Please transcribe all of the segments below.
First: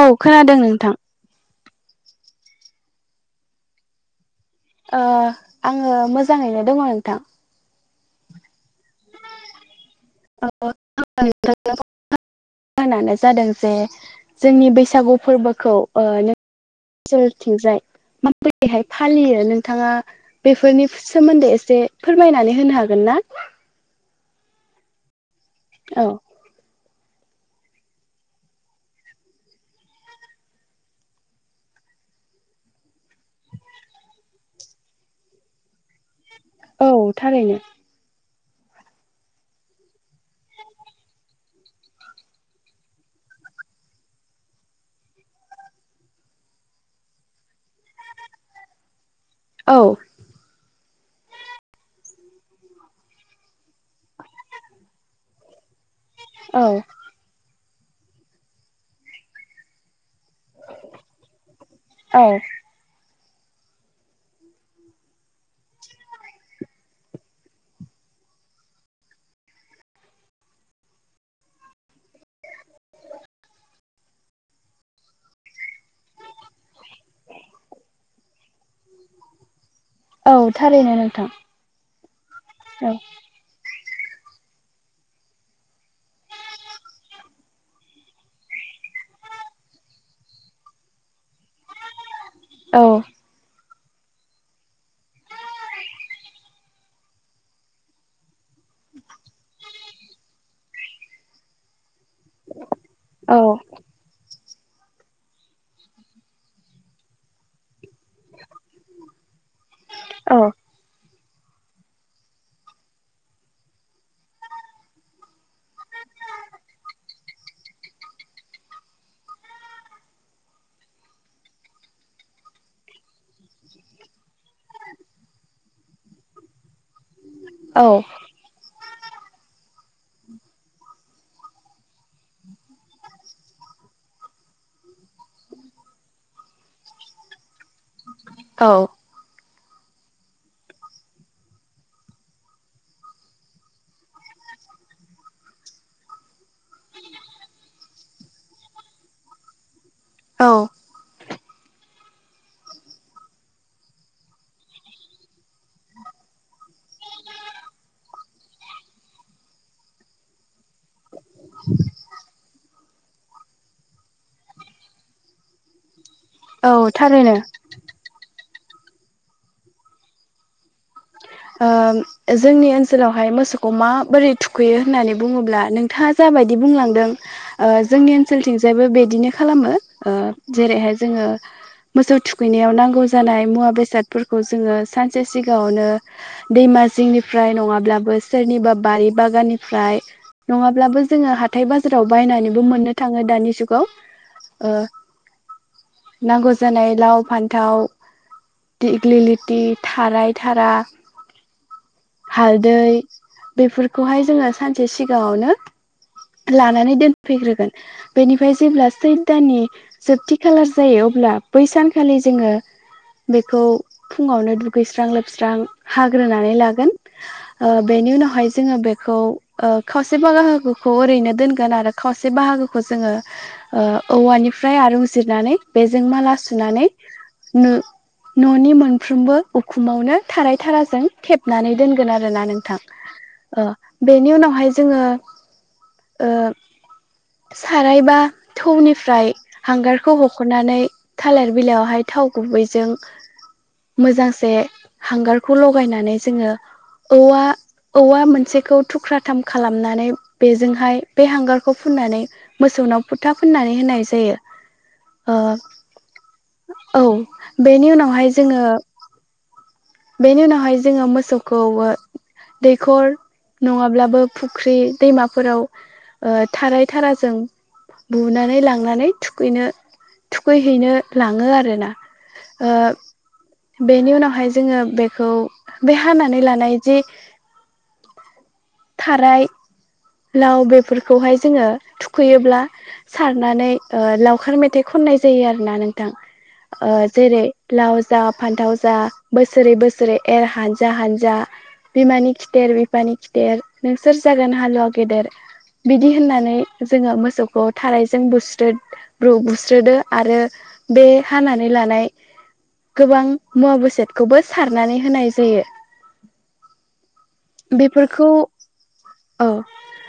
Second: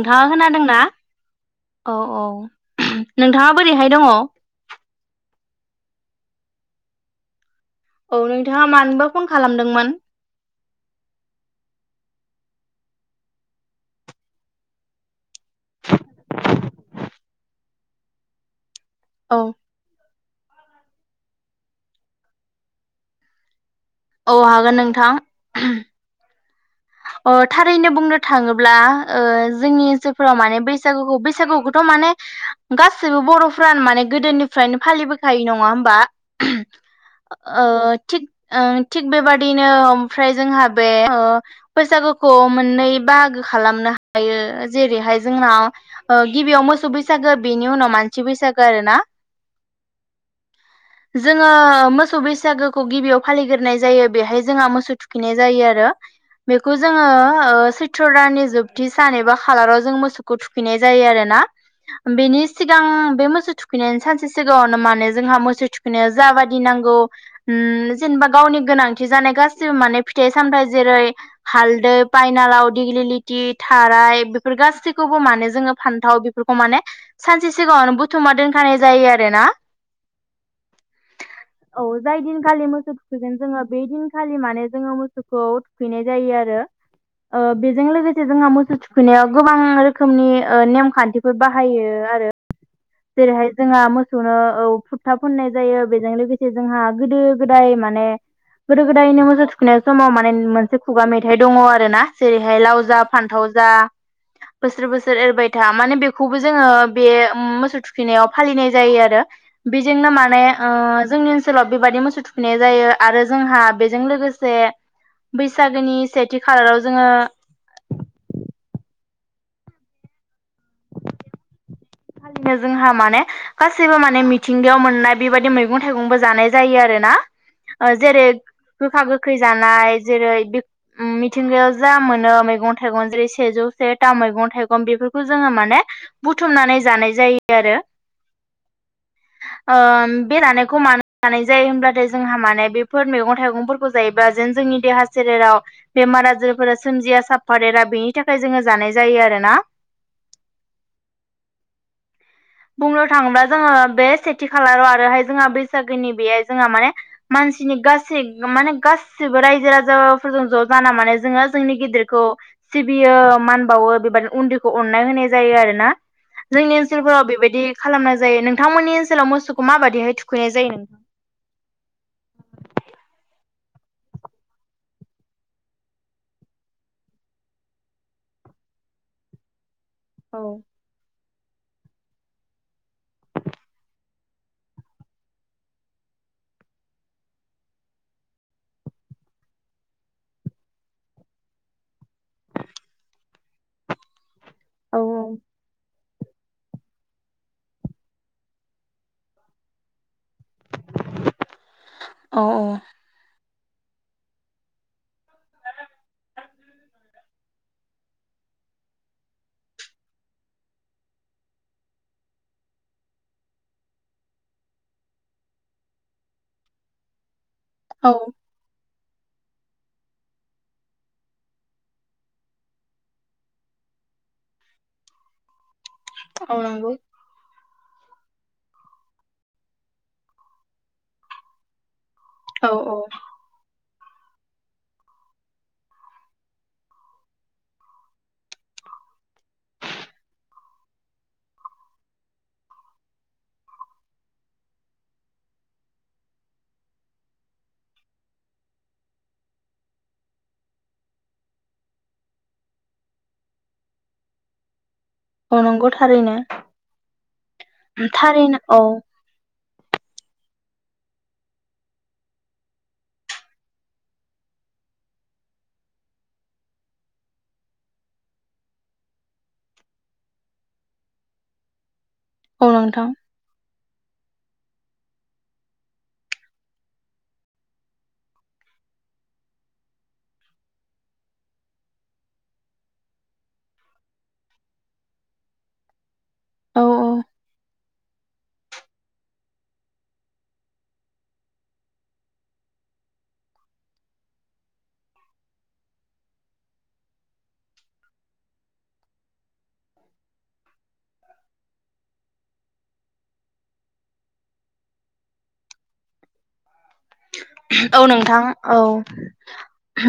औ खोनादों खोनादोंना? नोंथां औ औ नोंथाङा बोरैहाय दङ? ओ आङो मोजाङैनो दङ नोंथां। औ नोंथाङा मानोबा फन खालामदोंमोन? [unintelligible] नानो जादों जे जोंनि बैसागु फोरबोखौ ओ नों [unintelligible] ओनसोलथिंजाय मा बाय दिहाय औ फालियो नोंथाङा बेफोरनि सोमोन्दै एसे फोरमायनानै होनो हागोन ना? औ हागोन नोंथां। औ अ थारैनो बुंनो थाङोब्ला ओ जोंनि ओनसोलफोराव माने बैसागुखौ बैसागुखौथ' माने गासैबो बर'फ्रानो माने गोदोनिफ्रायनो फालिबोखायो नङा होमबा! [unintelligible] औ थारैनो। ओ थिग ओ थिग बेबादिनो ओमफ्राय जोंहा बे ओ बैसागोखौ मोननै बाहागो खालामनो हायो जेरैहाय जोंनाव ओ गिबियाव मोसौ बैसागो बेनि उनाव मानसि बैसागो आरोना। औ जोङो मोसौ बैसागोखौ गिबियाव फालिग्रोनाय जायो बेहाय जोंहा मोसौ थुखैनाय जायो आरो। औ बेखौ जोङो ओ सैत्र दाननि जोबथि सान एबा खालाराव जों मोसौ खौ थुखैनाय जायो आरोना। औ बेनि सिगां बे मो सौ थुखैनायनि सानसे सिगाङावनो माने जोंहा मोसौ थुखैनायाव जाबादि नांगौ उम जेनेबा गावनि गोनांथि जानाय गासिबो माने फिथाइ-सामथाइ जेरै हालदै पायनालाव दिग्लिलिथि थाराय बेफोर गासैखौबो माने जोङो फानथाव बेफोरखौ माने सानसे सिगाङावनो बुथुमना दोनखानाय जायो आरो ना। औ थारैनो नोंथां औ जाय दिन खालि मोसौ औ थुखैगोन जोङो बे दिनखालि माने जोङो मोसौखौ थुखैनाय जायो आरो ।ओ बेजों लोगोसे जोंहा मोसौ थुखैनायाव गोबां रोखोमनि ओ नेमखान्थिफोर बाहायो आरो औ जेरैहाय जोंहा मोसौनो औ फोथा फुननाय जायो बेजों लोगोसे जोंहा गोदो-गोदाय माने गोदो-गोदायनो मोसौ थुखैनायाव समाव माने मोनसे खुगा मेथाइ दङ आरोना जेरैहाय लाव जा औ फान्थाव जा बोसोर बोसोर एरबाय था माने बेखौबो जोङो बे मोसौ थु खैनायाव फालिनाय जायो आरो बेजोंनो औ माने ओ जोंनि ओनसोलाव बेबायदि मोसौ थुखैनाय जायो आरो जोंहा बेजों लोगोसे बै सागोनि सेथि खालाराव जोङो फालिनो जोंहा माने गासैबो माने मि थिंगायाव मोननाय बेबायदि मैगं थाइगंबो जानाय जायो आरोना औ ओ जेरै गोखा गोखै जानाय जेरै मिथिंगायाव जा मोनो मैगं-थाइगं जेरै सेजौ सेता मैगं थाइगं बेफोरखौ जोङो माने बुथुमनानै जानाय जायो आरो औ। ओम बे जानायखौ मानो जानाय जायो होमब्लाथाय जोंहा माने बेफोर मैगं थाइगंफोरखौ जायोब्ला जेन जोंनि देहा सोलेराव बेमार आजारफोरा सोमजिया सापफादेरा बेनि थाखाय जोङो जानाय जायो आरोना। औ। बुंनो थाङोब्ला जोङो बे सेथि खालाराव आरोहाय जोंहा बैसागोनि बेहाय जोंहा माने मानसिनि गासै माने गासिबो रायजो राजाफोरजों ज' जाना माने जोङो जोंनि गिदिरखौ सिबियो मान बावो बेबादिनो उन्दैखौ अननाय होनाय जायो आरोना। औ थारैनो दि खालामनाय जायो नोंथांमोननि ओनसोलाव मोसौखौ माबाददिहाय थुखैनाय जायो नोंथां। ओ जोंनि ओनसोलावहाय मोसौखौ माबोरै थुखैयो होननानै बुङोब्ला नोंथाङा जाबायदि बुंलांदों ओ जोंनि ओनसोलथिंजायबो बिदिनो खालामो। ओ औ जेरैहाय जोङो मोसौ थुखैनायाव नांगौ जानाय मुवा बेसादफोरखौ‌ जोङो सानसे सिगाङावनो दैमा जिंनिफ्राय नङाब्लाबो सोरनिबा बारि बागाननिफ्राय नङाब्लाबो जोङो हाथाय बाजाराव बायनानैबो मोननो थाङो दानि जुगाव। ओह औ औ नांगौ जानाय लाव फान्थाव दिग्लिलिथि थाराय थारा औ हालदै बेफोरखौहाय जोङो सानसे सिगाङावनो लानानै दोनफैग्रोगोन बेनिफ्राय जेब्ला सैद दाननि जोबथि खालार जायो अब्ला बै सानखालि जोङो बेखौ फुङावनो दुगैस्रां लोबस्रां। हाग्रोनानै लागोन। ओ औ बेनि उनावहाय जोङो बे खौ ओ खावसे बाहागोखौ ओरैनो दोनगोन आरो खावसे बाहागोखौ जोङो ओ औवानिफ्राय आरुं जिरनानै बेजों माला औ सुनानै नंगौ नु न'नि मोनफ्रोमबो उखुमावनो थाराय थाराजों थेबनानै दोनगोन आरो आरोना औ नोंथां औ ओ बेनि उनावहाय जोङो ओ सारायबा थौनिफ्राय हांगारखौ हख'नानै थालिर बिलाइयावहाय थाव गुबैजों मोजांसे हांगार खौ लगायनानै जोङो औवा औवा मोनसेखौ थुख्राथाम खालामनानै बेजोंहाय बे हांगारखौ फुननानै मोसौनाव फुथा फुननानै होनाय जायो ओ औ नंगौ थारैनो औ बेनि उनावहाय थारैनो जोङो औ बेनि उनावहाय जोङो मोसौखौ दैखर नङाब्लाबो फुख्रि दैमाफोराव थाराय थाराजों बुनानै लांनानै थुखैनो थुखैहैनो लाङो आरोना। ओ औ नोंथां। बेनि उनावहाय जोङो बेखौ बे हानानै लानाय जे थाराय लाव बेफोरखौहाय जोङो थुखैयोब्ला सारनानै ओ लावखार मेथाइ खननाय जायो आरोना नोंथां। औ ओ जेरै लाव जा फान्थाव जा बोसोरै बोसोरै एर हानजा हानजा बिमानि खिथेर बिफानि खिथेर नोंसोर जागोन हालुवा गेदेर बिदि होननानै जोङो मोसौखौ थारायजों बुस्रोद बु स्रोदो आरो बे हानानै लानाय गोबां मुवा बेसाद खौबो सारनानै होनाय जायो। औ बेफोरखौ नोंथां औ औ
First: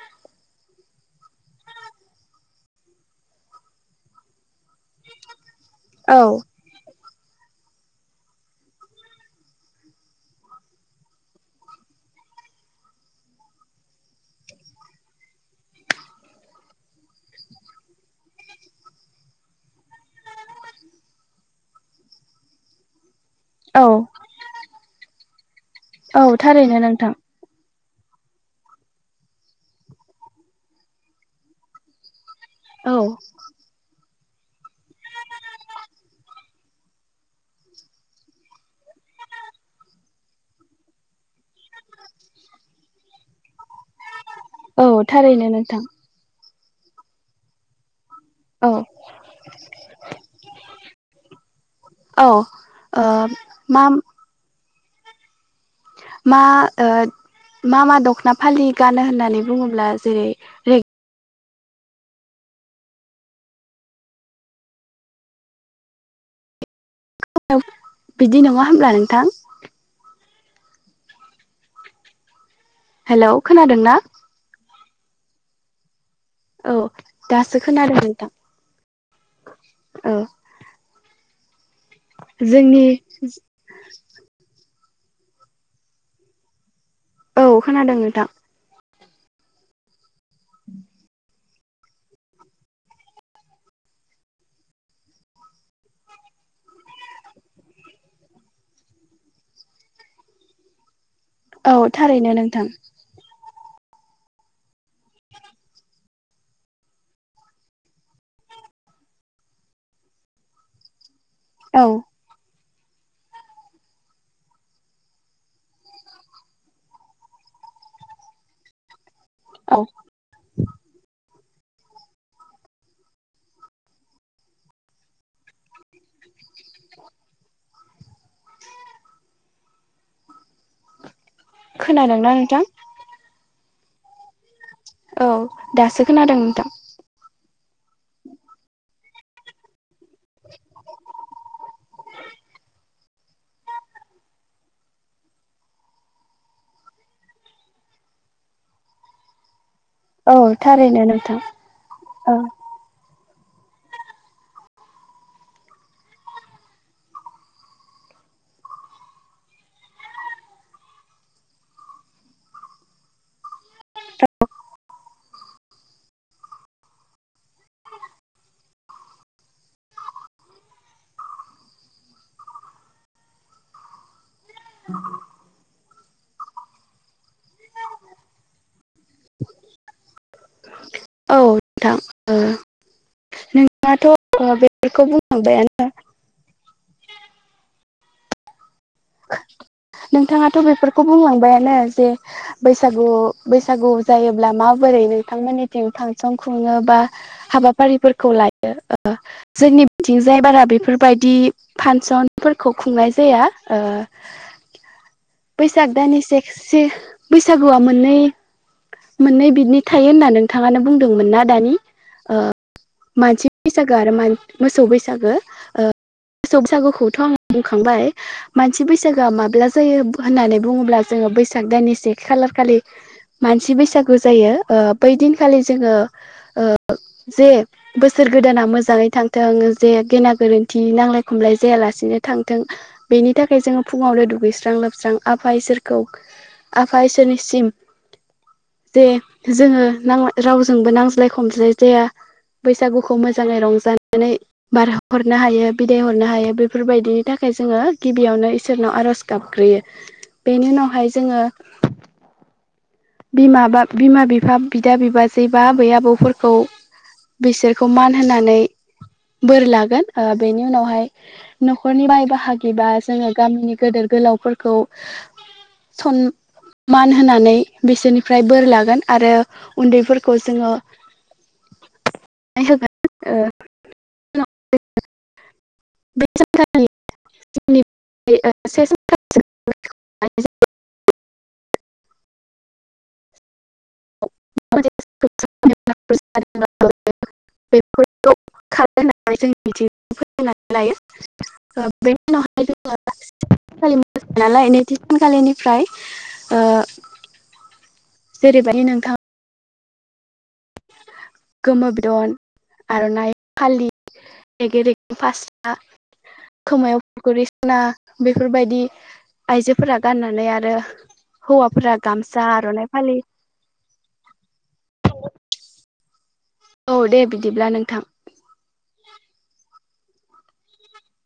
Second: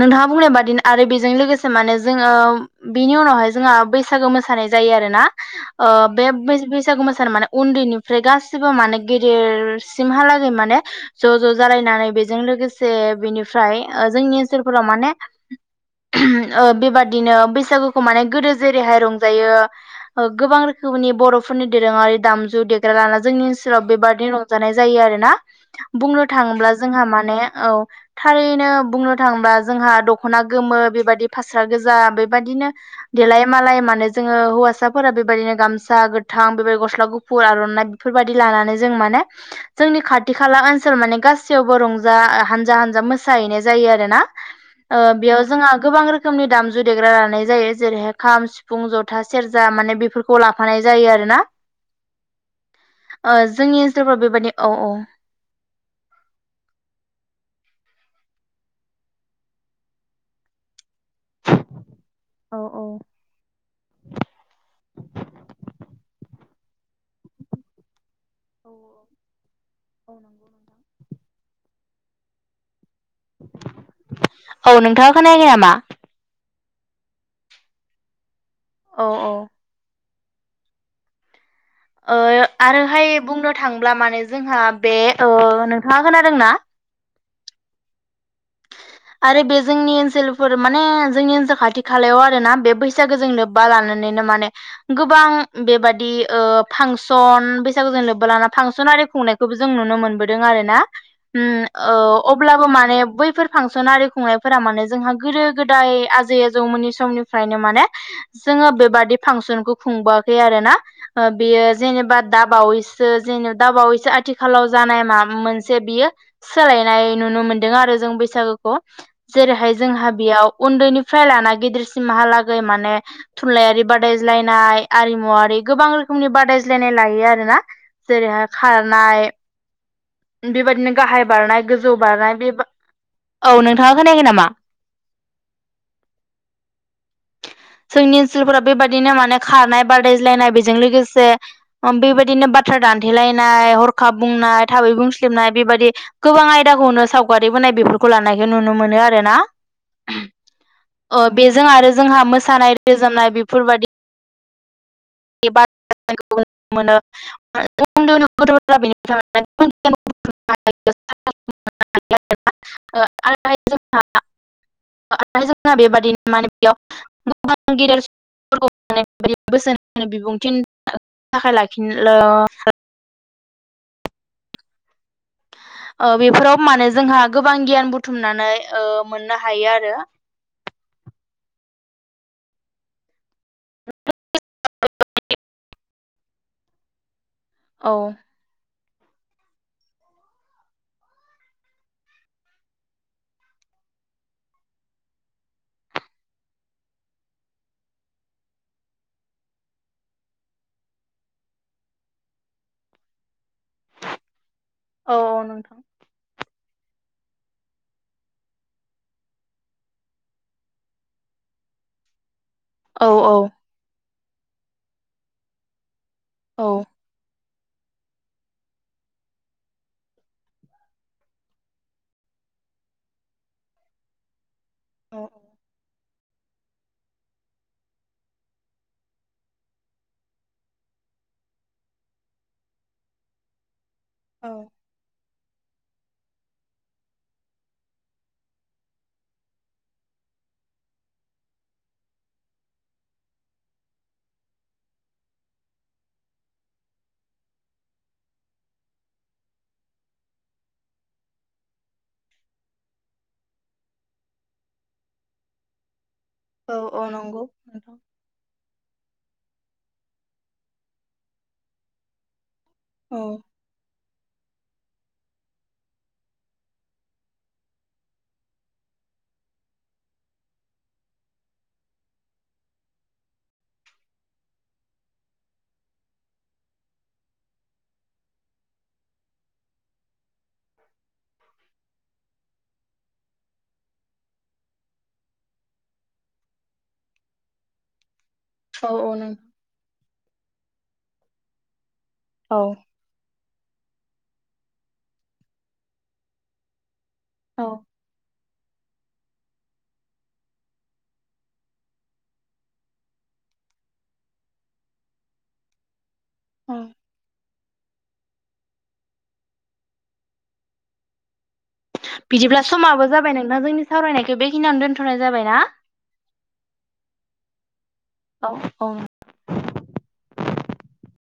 नोंथाङा बुंनाय बादिनो आरो बे बेजों लोगोसे माने जोङो बिनि उनावहाय जोंहा बैसागो मोसानाय जायो आरोना। ओ औ बे बै बैसागु उन्दैनिफ्राय गासिबो माने गेदेरसिमहालागै माने ज' ज' जालायनानै बेजों लोगोसे बेनिफ्राय जोंनि ओनसोलफोराव माने बेबादिनो बैसागुखौ माने गोदो जेरैहाय रंजायो गोबां रोखोमनि बर'फोरनि दोरोङारि दामजु देग्रा लानानै जोंनि औ ओनसोलाव बेबादनि रंजानाय जायो आरोना औ बुंंनो थाङोब्ला थारैनो जोंहा नोंथां माने औ थारैनो बुंनो थाङोबा जोंहा दख'ना गोमो बेबायदि फास्रा गोजा बेबायाददिनो औ देलाय मालाय माने जोङो हौवासाफोरा बेबायदिनो गामसा गोथां बेबायदि गस्ला गुफुर आर'नाइ बेफोरबायदि लानानै जों माने जोंनि खाथि खाला ओनसोलाव माने गासैयावबो रंजा हानजा हानजा मोसाहैनाय जायो आरो ना औ ओ बेयाव थारैनो जोंहा नोंथां गोबां रोखोमनि दाम [unintelligible] देग्रा लानाय जायो जेरैहाय खाम औ सिफुं जथा सेरजा माने बेफोरखौ लाफानाय जायो आरोना। औ ओ जोंनि मा ओनसोलफ्राव बेबायदि औ औ मा ओ मा मा दख'ना फालि गानो होननानै बुङोब्ला जेरै औ औ [inaudible] [unintelligible] बिदि नङा औ होमब्ला नोंथां? नंगौ नोंथां हेलौ खोनादों ना? औ नोंथाङा खोनाखै नामा? औ दासो खोनादों नोंथां। औ औ औ ओ जोंनि आरोहाय बुंनो थांब्ला माने जोंहा बे ओ नोंथाङा खोनादोंना? औ खोनादों नोंथां। आरो बे जोंनि ओनसोल फोर माने जोंनि ओनसोल खा खाथि खालायाव आरोना बे बैसागोजों लोब्बा लानानैनो माने गोबां बेबादि ओ फांसन बैसागोजों लोब्बा लाना फांसन आरि खुंनायखौबो जों नुनो मोनबोदों आरोना उम औ ओ थारैनो नोंथां अब्लाबो माने बैफोर फांसन आरि खुंनायफोरा माने जोंहा गोदो गोदाय आजै आजौमोननि समनिफ्रायनो माने जोङो बेबादि फांसनखौ खुंबोखै आरोना ओ बेयो औ जेनेबा दाबावैसो सो जेन' दा बावैसो आथिखालाव जानाय मा मोनसे बियो सोलायनाय नुनो मोनदों आरो जों बै सागोखौ जेरैहाय औ जोंहा बेयाव उन्दैनिफ्राय लाना गदिरसिमहालाै माने थुनलायारि बादायायनाय आरमुआरि गोबां रोखोमनि बादायलायनाय लायो आरोना जेरैहाय खारनाय बेबायदिनो गाहाय बारनाय गोजौ खोनादोंना बारनाय नोंथां बेबा औ नोंथाङा खोनायाखै नामा? औ दासो खोनादों नोंथां जोंनि ओनसोलफोरा बेबायदिनो माने खारनाय बादायज्लायनाय बेजों लोगोसे बेबायदिनो बाथ्रा दान थेलायनाय हरखाब बुंनाय थाबै बुंस्लिबनाय बेबादि गोबां आयदाखौनो सावगारिबोनाय बेफोर खौ लानायखौ नुनो मोनो आरो ना औ थारैनो अ नोंथां बेजों आरो जोंहा औ मोसानाय रोजाबनाय बे फोर बादि [unintelligible] [unintelligible] [unintelligible] [unintelligible] ओ बेफोराव माने जोंहा गोबां गियान बुथुमनानै मोननो हायो आरो औ नोंथां ओ [unintelligible] औ नोंथाङाथ' बेफोरखौ बुंलांबायानो जे बैसागु बैसागु जायोब्ला माबोरै नोंथांमोननिथिं फांसन खुङो बा हाबाफारिफोरखौ लायो ओ जोंनि बिथिं जाय बारा बेफोरबायदि फान्सन फोरखौ खुंनाय जाया ओ औ औ नोंथां बैसाग दाननि से से बैसागुआ मोननै मोननै बिदनि थायो होनना नोंथाङानो बुंदोंमोन ना दानि ओ औ औ मानसि बैसागु आरो मान मोसौ बैसागो ओ मोसौ औ बैसागुखौथ' आं बुंखांबाय मानसि बैसागोआ माब ब्ला जायो होननानै बुङोब्ला जोङो बैसाग दाननि से खालार खालि मानसि बैसागु जायो ओ औ बैदिनखालि जोङो ओ जे बोसोर गोदाना मोजाङै थांथों जे गेना गोरोन्थि नांलाय खमलाय जायालासेनो थांथों बेनि थाखाय जोङो फुङावनो दु गैस्रां औ लोबस्रां आफा इसोरखौ आफा इसोरनिसिम जे जोङो नां रावजोंबो नांज्लाय खमज्लाय जाया बैसागुखौ मोजाङै रंजानानै बारहरनो हायो बिदाय हरनो हायो बेफोरबायदिनि थाखाय जोङो गिबियावनो इसोरनाव आर'ज गाबग्रोयो बेनि उनावहाय जोङो बिमा बा बिमा बिफा बिदा बिबाजै बा आबै आबौफोर खौ औ औ नंगौ बिसोरखौ नोंथां मान होनानै बोर लागोन ओ बेनि उनावहाय न'खरनि बाय बाहागि बा औ जोङो गामिनि गोदोर गोलावफोर खौ सनमान होनानै बिसोरनिफ्राय बोर लागोन आरो उन्दैफोरखौ जोङो होगोन ओ [unintelligible] बे सानखालि [unintelligible] [unintelligible] बेफोर औ खार औ औ होननानै जों नोंथां बिदि फोननानै लायो ओ बेनि उनाव औ हाय जोङो [unintelligible] खालि मोसानाय नालाय नैथि सानखालिनिफ्राय ओ औ जेरैबायदि नोंथां गोमो बिदन आर'नाइ फालि रेगे रेग फास्रा औ खोमायाव गरि, स'ना बेफोरबायदि आइजोफोरा गाननानै आरो हौवाफोरा गामसा बिदिब्ला आर'नाइ समाबो फालि जाबाय नोंना जोंनि सावरायनायखौ बेखिनियावनो दोनथ'नाय जाबाय ना? औ दे बिदिब्ला नोंथां‌। अ अ [unintelligible]